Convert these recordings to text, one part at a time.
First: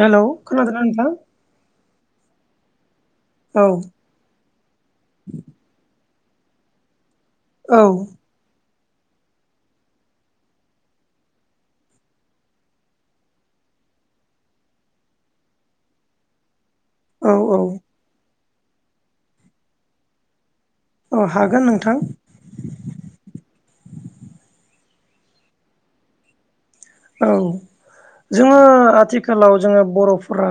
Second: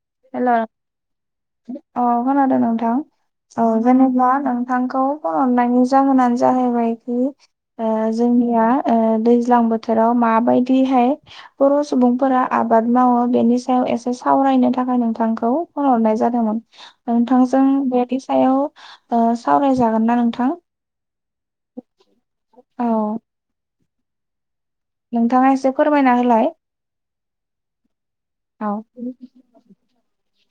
हेल' खोनादोंना नोंथां औ खोनादों नोंथां औ जेनेबा नोंथांखौ फन हरनायनि जाहोनानो जाहैबायखि औ जोंनिया दैज्लां बोथोराव माबायदिहाय बर' सुबुंफोरा आबाद मावो बेनि सायाव सावरायनो थाखाय नोंथांखौ फन हरनाय जादोंमोन औ औ नोंथांजों बेनि सायाव सावरायजागोन ना नोंथां औ हागोन नोंथां औ नोंथाङा एसे फोरमायना होलाय औ जोङो औ आथिखालाव जोङो बर'फोरा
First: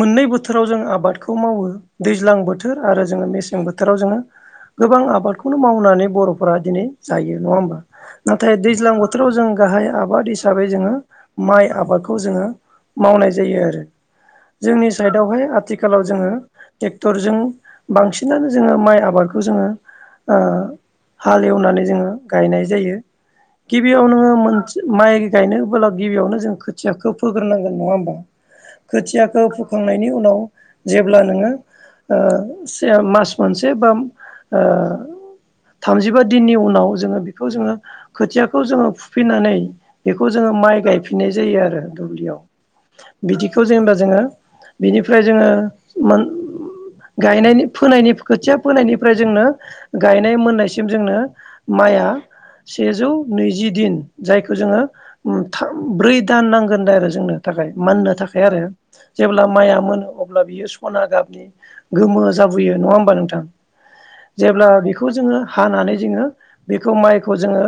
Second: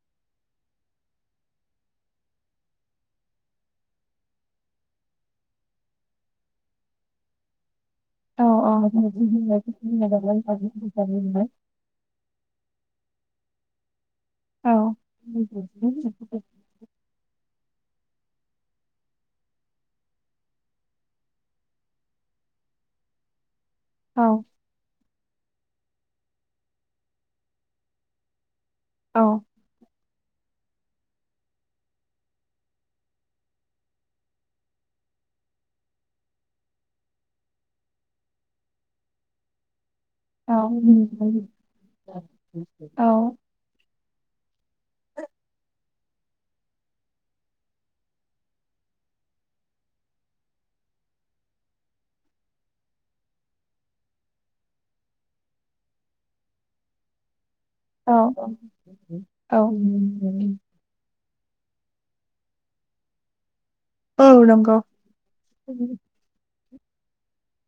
मोननै बोथ थोराव जों आबादखौ मावो दैज्लां बोथोर आरो जोङो मेसें बोथोराव जोङो गोबां आबादखौनो मावनानै बर'फोरा दिनै जायो नङा होमबा? औ नाथाय दैज्लां बोथोराव जों गाहाय आबाद हिसाबै जोङो माइ आबादखौ जोङो मावनाय जायो आरो। जोंनि औ साइडआवहाय आथिखालाव जोङो ट्रेक्टरजों बांसिनानो जोङो माइ आबादखौ जोङो ओ हाल एवनानै जोङो गायनाय जायो। गिबियाव नोङो औ मोनसे माइ गायनोबोला गिबियावनो जों खोथियाखौ फोग्रोनांगोन नङा होमबा? औ खोथियाखौ फोखांनायनि उनाव जेब्ला नोङो ओ से मास मोनसे बा थामजिबा दिननि उनाव जोङो बेखौ जोङो खोथियाखौ जोङो फुफैनानै बेखौ औ जोङो माइ गायफिननाय जायो आरो दुब्लियाव। औ बिदिखौ जेनेबा जोङो बिनिफ्राय जोङो मोन गायनायनि फोनायनि खोथिया फोनायनिफ्राय जोंनो गायनाय मोननायसिम जोंनो माइआ सेजौ नैजि दिन जायखौ जोङो ब्रै दान नांगोन दा आरो जोंनो। औ मोननो थाखाय आरो जेब्ला औ माइआ मोनो अब्ला बियो सना गाब गोमो जाबोयो नङा होमबा नोंथां? औ जेब्ला नंगौ बेखौ जोङो औ हानानै जोङो बेखौ माइखौ जोङो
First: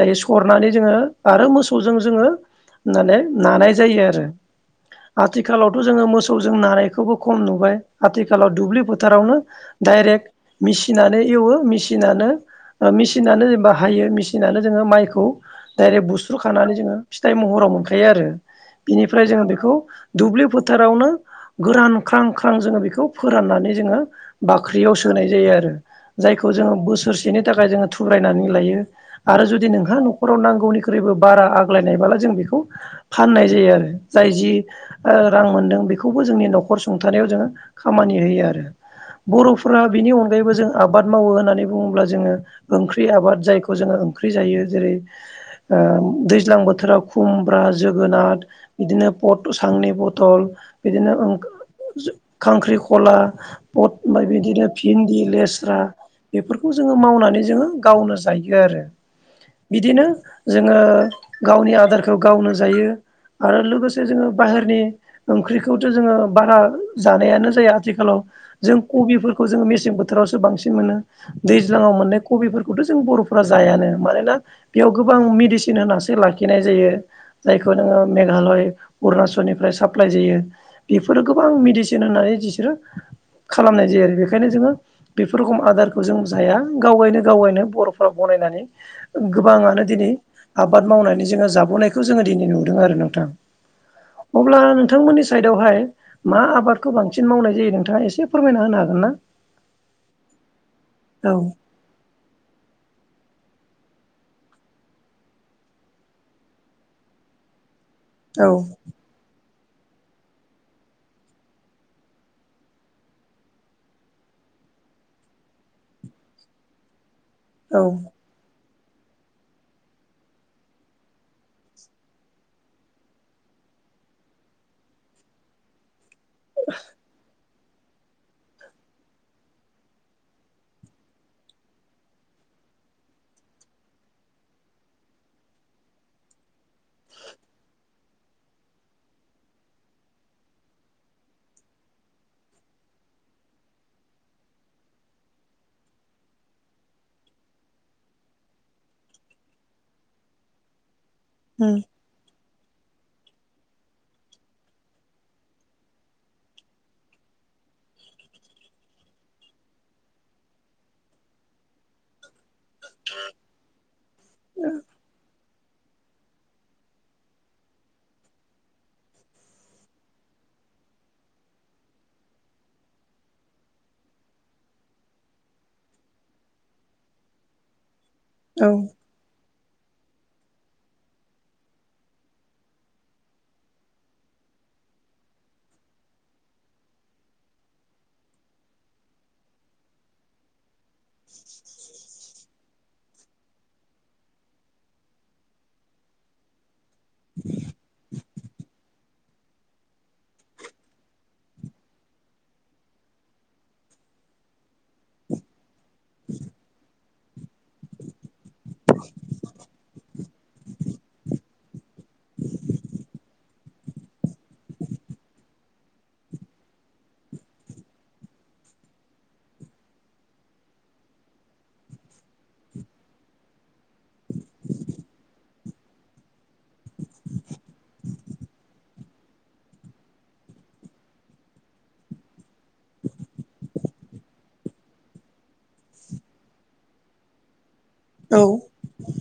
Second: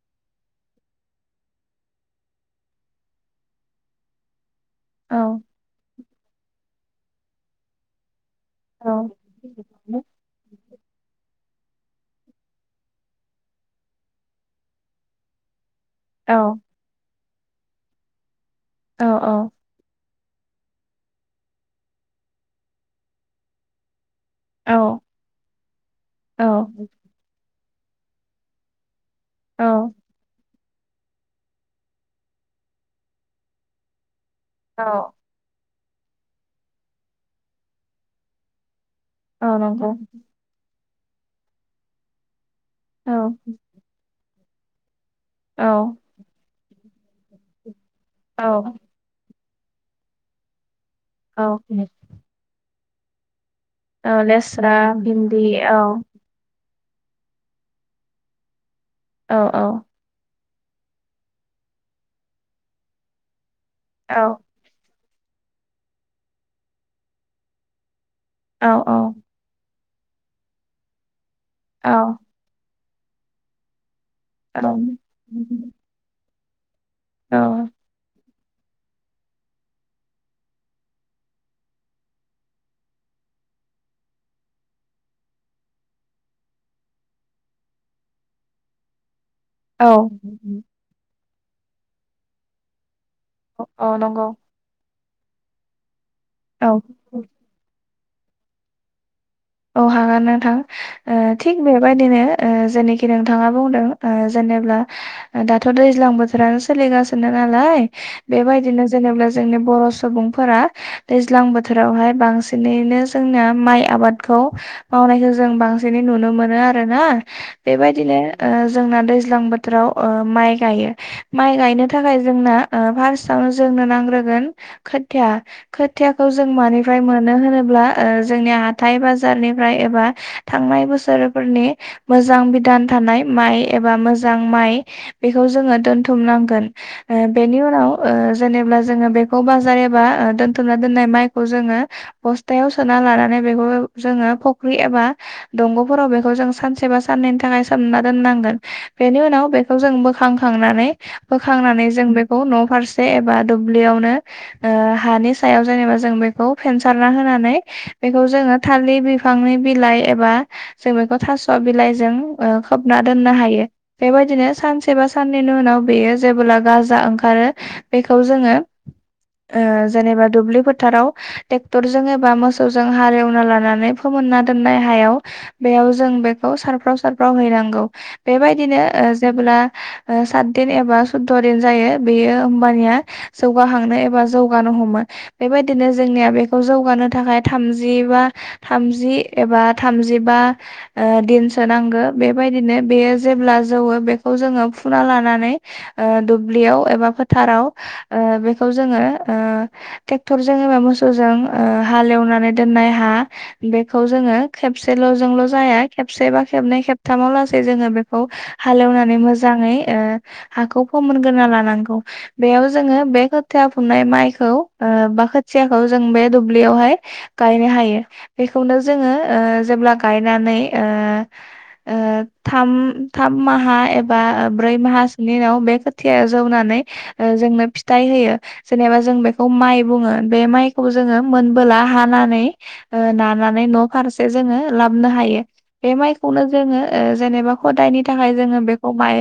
दायो सरनानै जोङो आरो मोसौजों जोङो माने नानाय जायो आरो। आथिखालावथ' जोङो मोसौजों नानायखौबो खम नुबाय आथिख खालाव दुब्लि औ फोथारावनो डाइरेक्ट मेसिननानै एवो मेसिनानो मेसिनानो जेनेबा हायो मेसिनानो जोङो माइखौ डाइरेक्ट बुस्रु खानानै जोङो फिथाइ महराव मोनखायो आरो औ बिनिफ्राय जोङो बेखौ दुब्लि फोथारावनो गोरान ख्रां ख्रां जोङो बेखौ फोराननानै जोङो बाख्रियाव औ सोनाय जायो आरो औ जायखौ जोङो बोसोरसेनि थाखाय जोङो थुब्रायनानै लायो। आरो जुदि नोंहा न'खराव नांगौनिख्रुइबो बारा आग्लायनायबला जों बेखौ फाननाय जायो आरो। जाय जि औ रां मोन्दों बेखौबो जोंनि न'खर सुंथानायाव जोङो खामानि होयो आरो। औ बर'फोरा नंगौ बिनि अनगायैबो जों आबाद मावो होननानै बुङोब्ला जोङो ओंख्रि औ आबाद जायखौ जोङो ओंख्रि जायो जेरै औ ओ दैज्लां बोथोराव खुमब्रा जोगोनार औ बिदिनो पट सांनि बथल बिदिनो ओं औ खांख्रिखला पद औ ओमफ्राय बिदिनो लेस्रा भिन्दि औ लेस्रा बेफोर खौ जोङो मावनानै जोङो गावनो जायो आरो औ औ बिदिनो जोङो गावनि आदारखौ गावनो जायो आरो लोगोसे औ जोङो बाहेरनि ओंख्रिखौथ' जोङो बारा जानायानो जाया आथिखालाव औ जों औ कबिफोरखौ जों निस बोथोरावसो बांसिन मोनो औ दैज्लाङाव मोननाय कबिफोरखौथ' जों बर'फोरा जायानो। मानोना औ बेयाव गोबां मेडिसिन होनसो लाखिनाय जायो जायखौ नोङो मेघालय अरुणाचलनिफ्राय साप्लाइ जायो बेफोरो गोबां मेडिसिन होननानै बिसोरो खालामनाय जायो आरो बेखायनो जोङो बेफोर रोखोम आदारखौ जों जाया गावगायनो गावगायनो बर'फोरा बायनानै गोबां दिनै आबाद मावनानै जोङो जाबोनायखौ जोङो दिनै नुदों आरो नो थां औ नंगौ अब्ला नोंथांमोननि साइदआवहाय मा आबादखौ औ बांसिन मावनाय जायो नोंथाङा एसे फोरमायना होनो हागोन ना? औ हागोन नोंथां ओ औ थिग बेबायदिनो ओ जोंनिखि नों नोंथाङा बुंदों ओ जेनेबा दाथ' दैज्लां बोथोरानो सोलिगासिनो नालाय औ बेबायदिनो जेनेबा जोंनि बर' सुबुंफोरा दैज्लां बोथोरावहाय बांसिनैनो जोंना माइ आबाद खौ मावनायखौ जों बांसिनै नुनो मोनो आरोना औ बेबायदिनो। जोंना दैज्लां बोथोराव माइ गायो माइ गायनो थाखाय जोंना फारस्ट जों नांग्रोगोन खोथिया। खोथियाखौ जों मानिफ्राय मोनो होनोब्ला जोंनि हाथाइ बाजारनिफ्राय एबा थांनाय बोसोरफोरनि मोजां बिदान थानाय माइ एबा। मोजां माइ बिखौ जों दोनथुनांगोन बिनि उनाव जे [inaudible] बेखौ जोङो फख्रि एबा दंग'फोराव बेखौ जों सानसे बा साननैनि थाखाय सोमना दोननांगौ। बेनि उनाव बेखौ जों उम बोखांनानै जों बे न' फारसे एबा दुब्लियावनो हानि सायाव जेनेबा जों बेखौ फेनसारना होनां नानै बेखौ जोङो थालिर बिफांनि बिलाइ एबा जों बेखौ थास' बिलाइजों ओ खोबना दोननो हायो बेबायदिनो सानसेबा सान नै नि उनाव बेयो जेबोला गाजा ओंखारो बेखौ जोङो ओ जेनेबा दुब्लि फोथाराव ट्रेक्टरजों एबा मोसौ जों हाल एवना लानानै फोमोनना दोननाय हायाव बेयाव जों बेखौ सारफ्राव सारफ्राव हैना गौ औ बेबायदिनो जेबोला ओ सातदिन एबा सुदद' दिन जायो बेयो होमबानिया जौगाहांनो एबा जौगानो हमो बेबायदिनो जोंनिया बेखौ जौगानो थाखाय थामजिबा थामजि एबा थामजिबा ओ दिनसो नांगो बेबाय बिदिनो बेयो जेब्ला जौवो बेखौ जोङो फुना लानानै ओ दुब्लियाव एबा फोथाराव ओ बे खौ जोङो ओ ट्रेक्टरजों एबा मोसौजों ओ हालेवना नै दोननाय हा बेखौ जोङो खेबसेल'जोंल जाया खेबसे बा खेबनै खेबथामाव ला जोङो बेखौ हालेवनानै मोजाङै ओ हाखौ फोमोनग्रोना लानांगौ बेयाव जोङो बे खोथि फुननाय माइखौ ओ बा खोथियाखौ जों बे दुब्लियावहाय गायनो हायो बेखौनो जोङो ओ जेब्ला गायनानै ओ ओ थाम थाम माहा एबा ब्रै माहासोनि उनाव बे खोथिया जौना नै जोंनो फिथाय होयो जेनेबा जों बिखौ माइ बुङो बे माइखौ जों मोनबोल ला हाना नै नानानै न' फारसे जोङो लाबनो हायो बे माइखौनो जोङो ओ जेनेबा हदायनि थाखाय जोङो बेखौ माइ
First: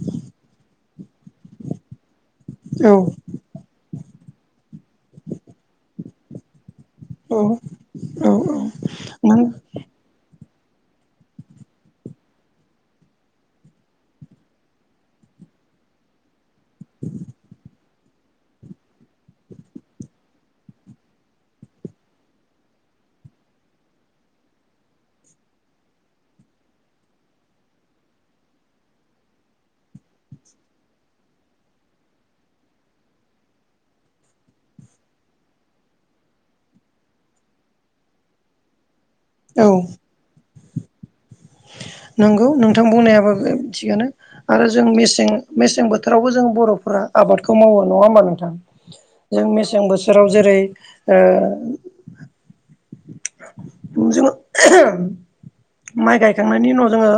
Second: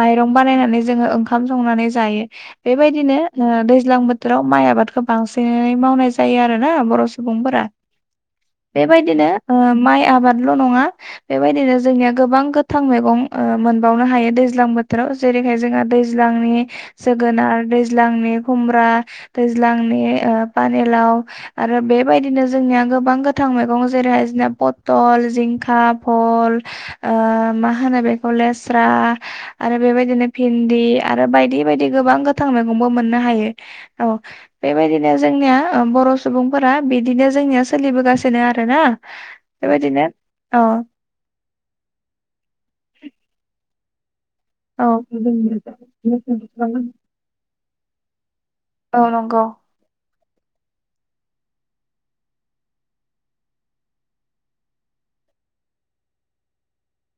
माइरं बानायनानै जोङो ओंखाम संनानै जायो औ बेबायदिनो ओ दैज्लां बोथोराव माइ आबादखौ बांसिनै मावनाय जायो आरोना बर' सुबुंफोरा औ औ बेबायदिनो नों ओ माइ आबाद ल' नङा बेबायदिनो जोंनिया गोबां गोथां मैगं मोनबावनो हायो दैज्लां बोथोराव जेरै [unintelligible] दैज्लांनि जोगोनार दैज्लांनि खुमब्रा दैज्लांनि ओ पानि लाव आरो बे बेबायदिनो जोंनिया गोबां गोथां मैगं जेरैहाय जोंनिया पथल, जिंखा, फल मा होनो बेखौ लेस्रा आरो बेबायदिनो पिन्दि आरो बायदि बायदि गोब गोबां गोथां मैगंबो मोननो हायो औ बेबायदिनो जोंनिया बर' सुबुंफोरा बिदिनो जोंनिया सोलिबोगासिनो आरोना औ बेबायदिनो औ नंगौ नोंथां बुंनायाबो थिगआनो आरो जों औ मेसें मेसें बोथोरावबो जों बर'फोरा आबादखौ मावो नङा होमबा नोंथां औ नंगौ जों मेसें बोथोराव जेरै ओ जोङो माइ गायखांनायनि उनाव जोङो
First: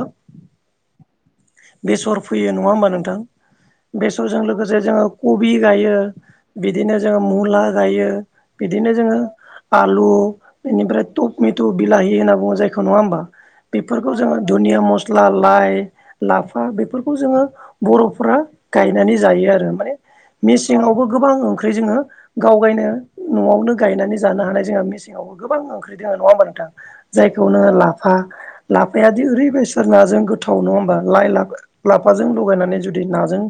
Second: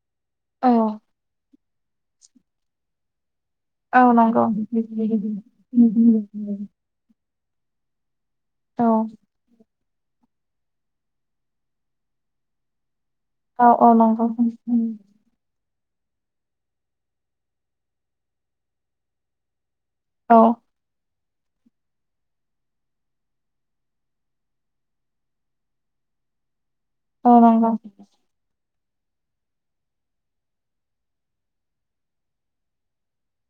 औ बेसर फैयो नङा होमबा नोंथां औ बेसरजों नंगौ लोगोसे जोङो कबि गायो औ बिदिनो जोङो मुला गायो बिदिनो जोङो आलु बेनिफ्राय टपमेट' बिलाहि होनना बुङो जायखौ नङा होमबा औ औ बेफोरखौ नंगौ जोङो दुनिया मस्ला लाइ लाफा बेफोरखौ जोङो बर'फ्रा गायनानै जायो आरो माने औ मेसेंआवबो गोबां ओंख्रि जोङो गावगायनो न'आवनो गायनानै जानो हानाय जोंहा मेसेंआवबो गोबां ओंख्रि दोङ नङा होमबा नोंथां औ जायखौ नो नंगौ लाफा लाफायादि ओरै बेससोर नाजों गोथाव नङा होमबा? लाइ लाबो लाफाजों लगायनानै जुदि नाजों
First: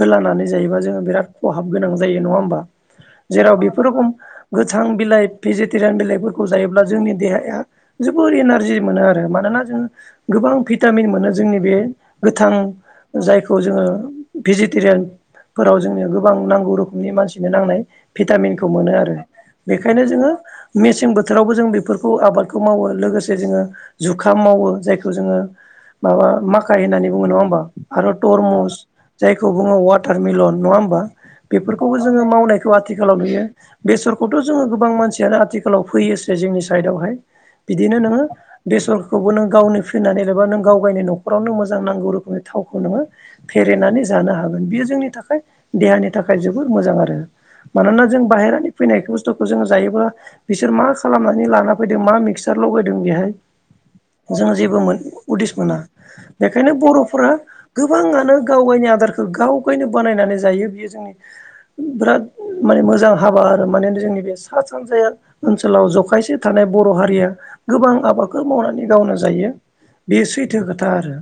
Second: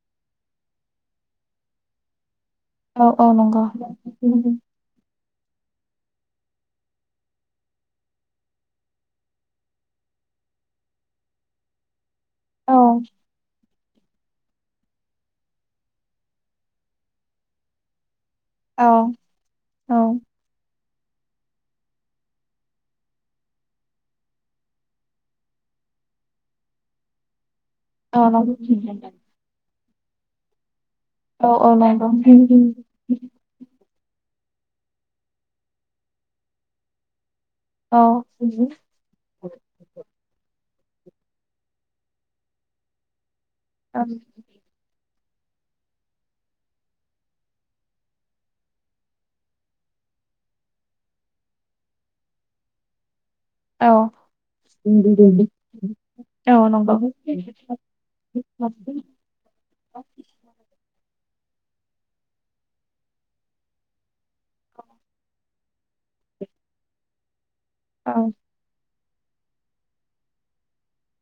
होलानानै जायोबा जोङो बिराद खहाब गोनां जाय यो नङा होमबा औ औ जेराव नंगौ बेफोरो खम गोथां बिलाइ भेजिटेरियान बिलाइफोरखौ जायोब्ला जोंनि देहाया जोबोर एनारजि मोनो आरो मानोना जोंयो गोब बां भिटामिन मोनो जोंनि बे गोथां औ जायखौ जोङो भेजिटेरियान फोराव जोंनिया गोबां नांगौ रोखोमनि मानसिनो नांनाय भिटामिनखौ औ मोनो आरो। औ बेखायनो जोङो मेसें बोथोरावबो जों बेफोरखौ आबादखौ मावो। लोगोसे जोङो जुखाम मावो जायखौ जोङो माबा माख खाय होननानै बुङो नङा होमबा? आरो औ नंगौ थरमुस जायखौ बुङो अवाटारमेलन नङा होमबा? औ औ बेफोरखौबो नंगौ जोङो मावनायखौ आथिखालाव नुयो। बेसरखौथ' जोङो गोबां मानसियानो आथिखालाव फैयोसो जोंनि सायदावहाय। बिदिनो नोङो औ औ देसरखौबो नों गावनो फिनानै एबा नों गाव गायनो न' खरावनो मोजां नांगौ रोखोमनि थावखौ नोङो फेरेदनानै जानो हागोन। बियो जोंनि थाखाय देहानि थाखाय जोबोर मोजां आरो। मानोना जों बाहेरानि फैनाय बुस्थुखौ जो जायोबा बिसोर मा खालामनानै लाना फैदों मा मिक्सार लगायदों बेहाय जों जेबो मोन उदिस मोना। औ बेखायनो बर'फोरा नंगौ गोबाङानो गाव गायनि आदारखौ गाव गायनो बानायनानै जायो बियो जों बिराद माने मोजां हाबा आरो माने जोंनि बे सा सानजाया ओनसोलाव ज' जखायसे थानाय बर' हारिया गोबां औ आबादखौ मावनानै गावनो जायो। बेयो सैथो खोथा आरो।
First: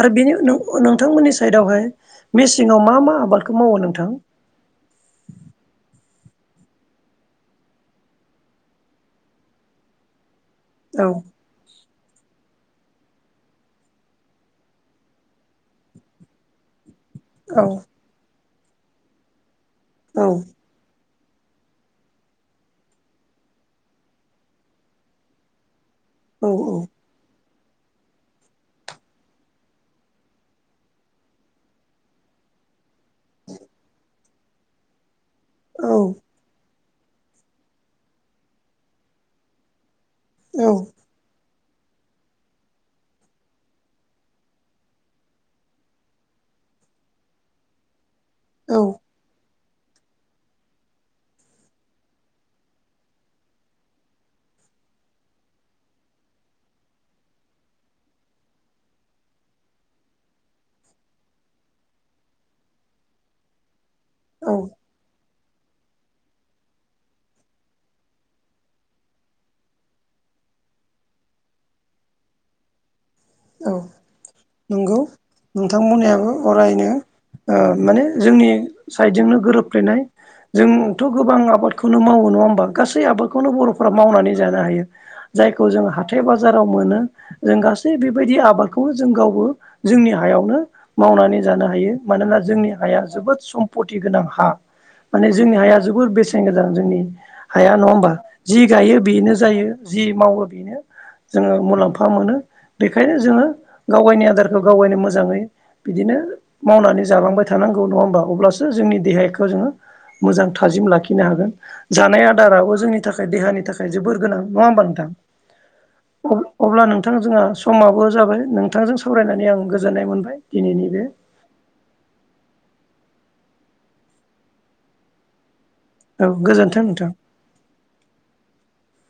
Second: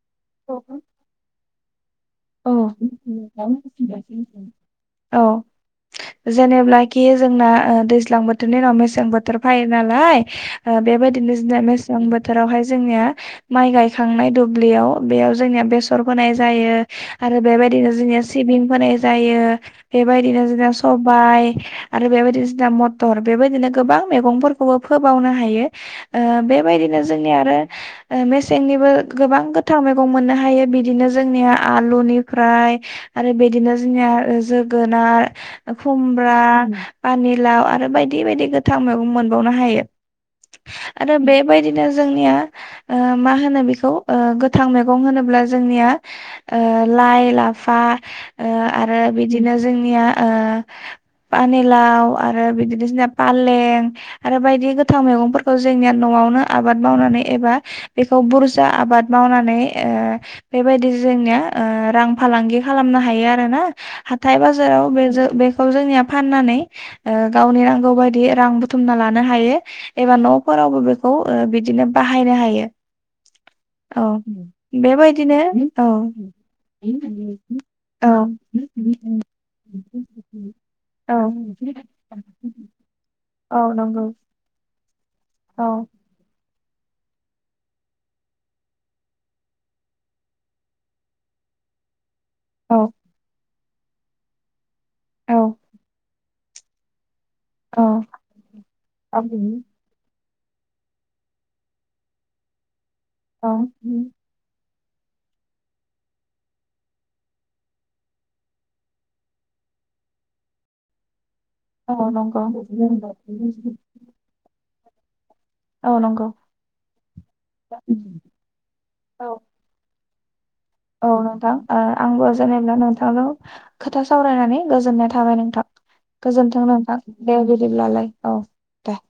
आरो बेनि औ नो नोंथांमोननि सायदावहाय औ मेसेङाव मा मा आबादखौ मावो नोंथां? औ जेनेब्लाखि जोंना ओ दैज्लां बोथोरनि उनाव मेसें बोथोर फायो नालाय। ओ औ बेबायदिनो जिना मेसें बोथोरावहाय जोंनिया माइ गायखांनाय दुब्लियाव बेयाव जोंनिया बेसर फोनाय जायो। आरो औ बेबायदिनो जोंनिया सिबिं फोनाय जायो। औ बेबायदिनो जोंना सब बाय आरो बेबायदि जोना मथर बेबायदिनो गोबां मैगंफोरखौबो फोबावनो हायो। ओ औ बे बायदिनो जोंनि आरो ओ मेसेंनिबो गोबां गोथां मैगं मोननो हायो‌। बिदिनो जोंनिया आलुनिफ्राय आरो बिदिनो जोंनिया जोगोनार औ खुमब्रा पानिलाव आरो बायदि बायदि गोथां मैगं मोनबावनो हायो। आरो बे बायदिनो जोंनिया ओ मा होनो बेखौ ओ गोथां मैगं होनोब्ला जोंनिया ओ लाय, लाफा ओ औ आरो बिदिनो जोंनिया ओ पानिलाव आरो बिदिनो जोंना फालें आरो बायदि गोथां मैगंफोरखौ जोंनिया न' आवनो आबाद मावनानै एबा बेखौ बुरजा आबाद मावनानै ए बेबायदि जोंनिया ओ रां फालांगि खालामनो हायो आरोना। हाथाय औ बाजाराव बे जो बे खौ जोंनिया फाननानै ओ गावनि नांगौ बायदि रां बुथुमना लानो हायो एबा न'फो रावबो बेखौ ओ बिदिनो बाहायनो हायो। औ बेबायदिनो औ फरायनो ओ माने औ जोंनि सायदजोंनो गोरोबफ्लेनाय। जोंथ' औ गोबां आबादखौनो मावो नङा होमबा? गासै आबादखौनो औ बर'फ्रा नंगौ मावनानै जानो हायो। औ जायखौ जों हाथाय बाजाराव मोनो जों गासै बिब बायदि आबादखौ जों गावबो जोंनि हायावनो मावनानै जानो हायो। मानोना जोंनि औ हाया जोबोद सम्पति गोनां हा, माने औ जोंनि हाया जबोर बेस सेन गोजा जोंनि हाया औ नङा होमबा? जि गायो बेनो जायो जि मावो बेनो जोङो मुलाम्फा मोनो बेखायनो जोङो औ गाव गायनि आदारखो गाव गायनो मोजाङै बिदिनो मावनानै जालांबाय थानांगौ नङा होमबा? अब्लासो जोंनि देहायखो जोङो मोजां थाजिम लाखिनो हागोन। औ जानाय नंगौ आदाराबो जोंनि थाखाय देहानि थाखाय जोबोर गोनां नङा होमबा नों थां औ नंगौ अब-अब्ला नोंथां जोंहा समाबो जाबाय नोंथांजों औ सावरायनानै आं गोजोन नाय मोनबाय। दिनैनि बे औ नोंथां ओ आंबो जेनेब्ला नोंथा थां जों खोथा सावरायनानै गोजोननाय थाबाय नोंथां। औ गोजोनथों गोजोन्थों नोंथां दे बिदिब्लालाय औ दे।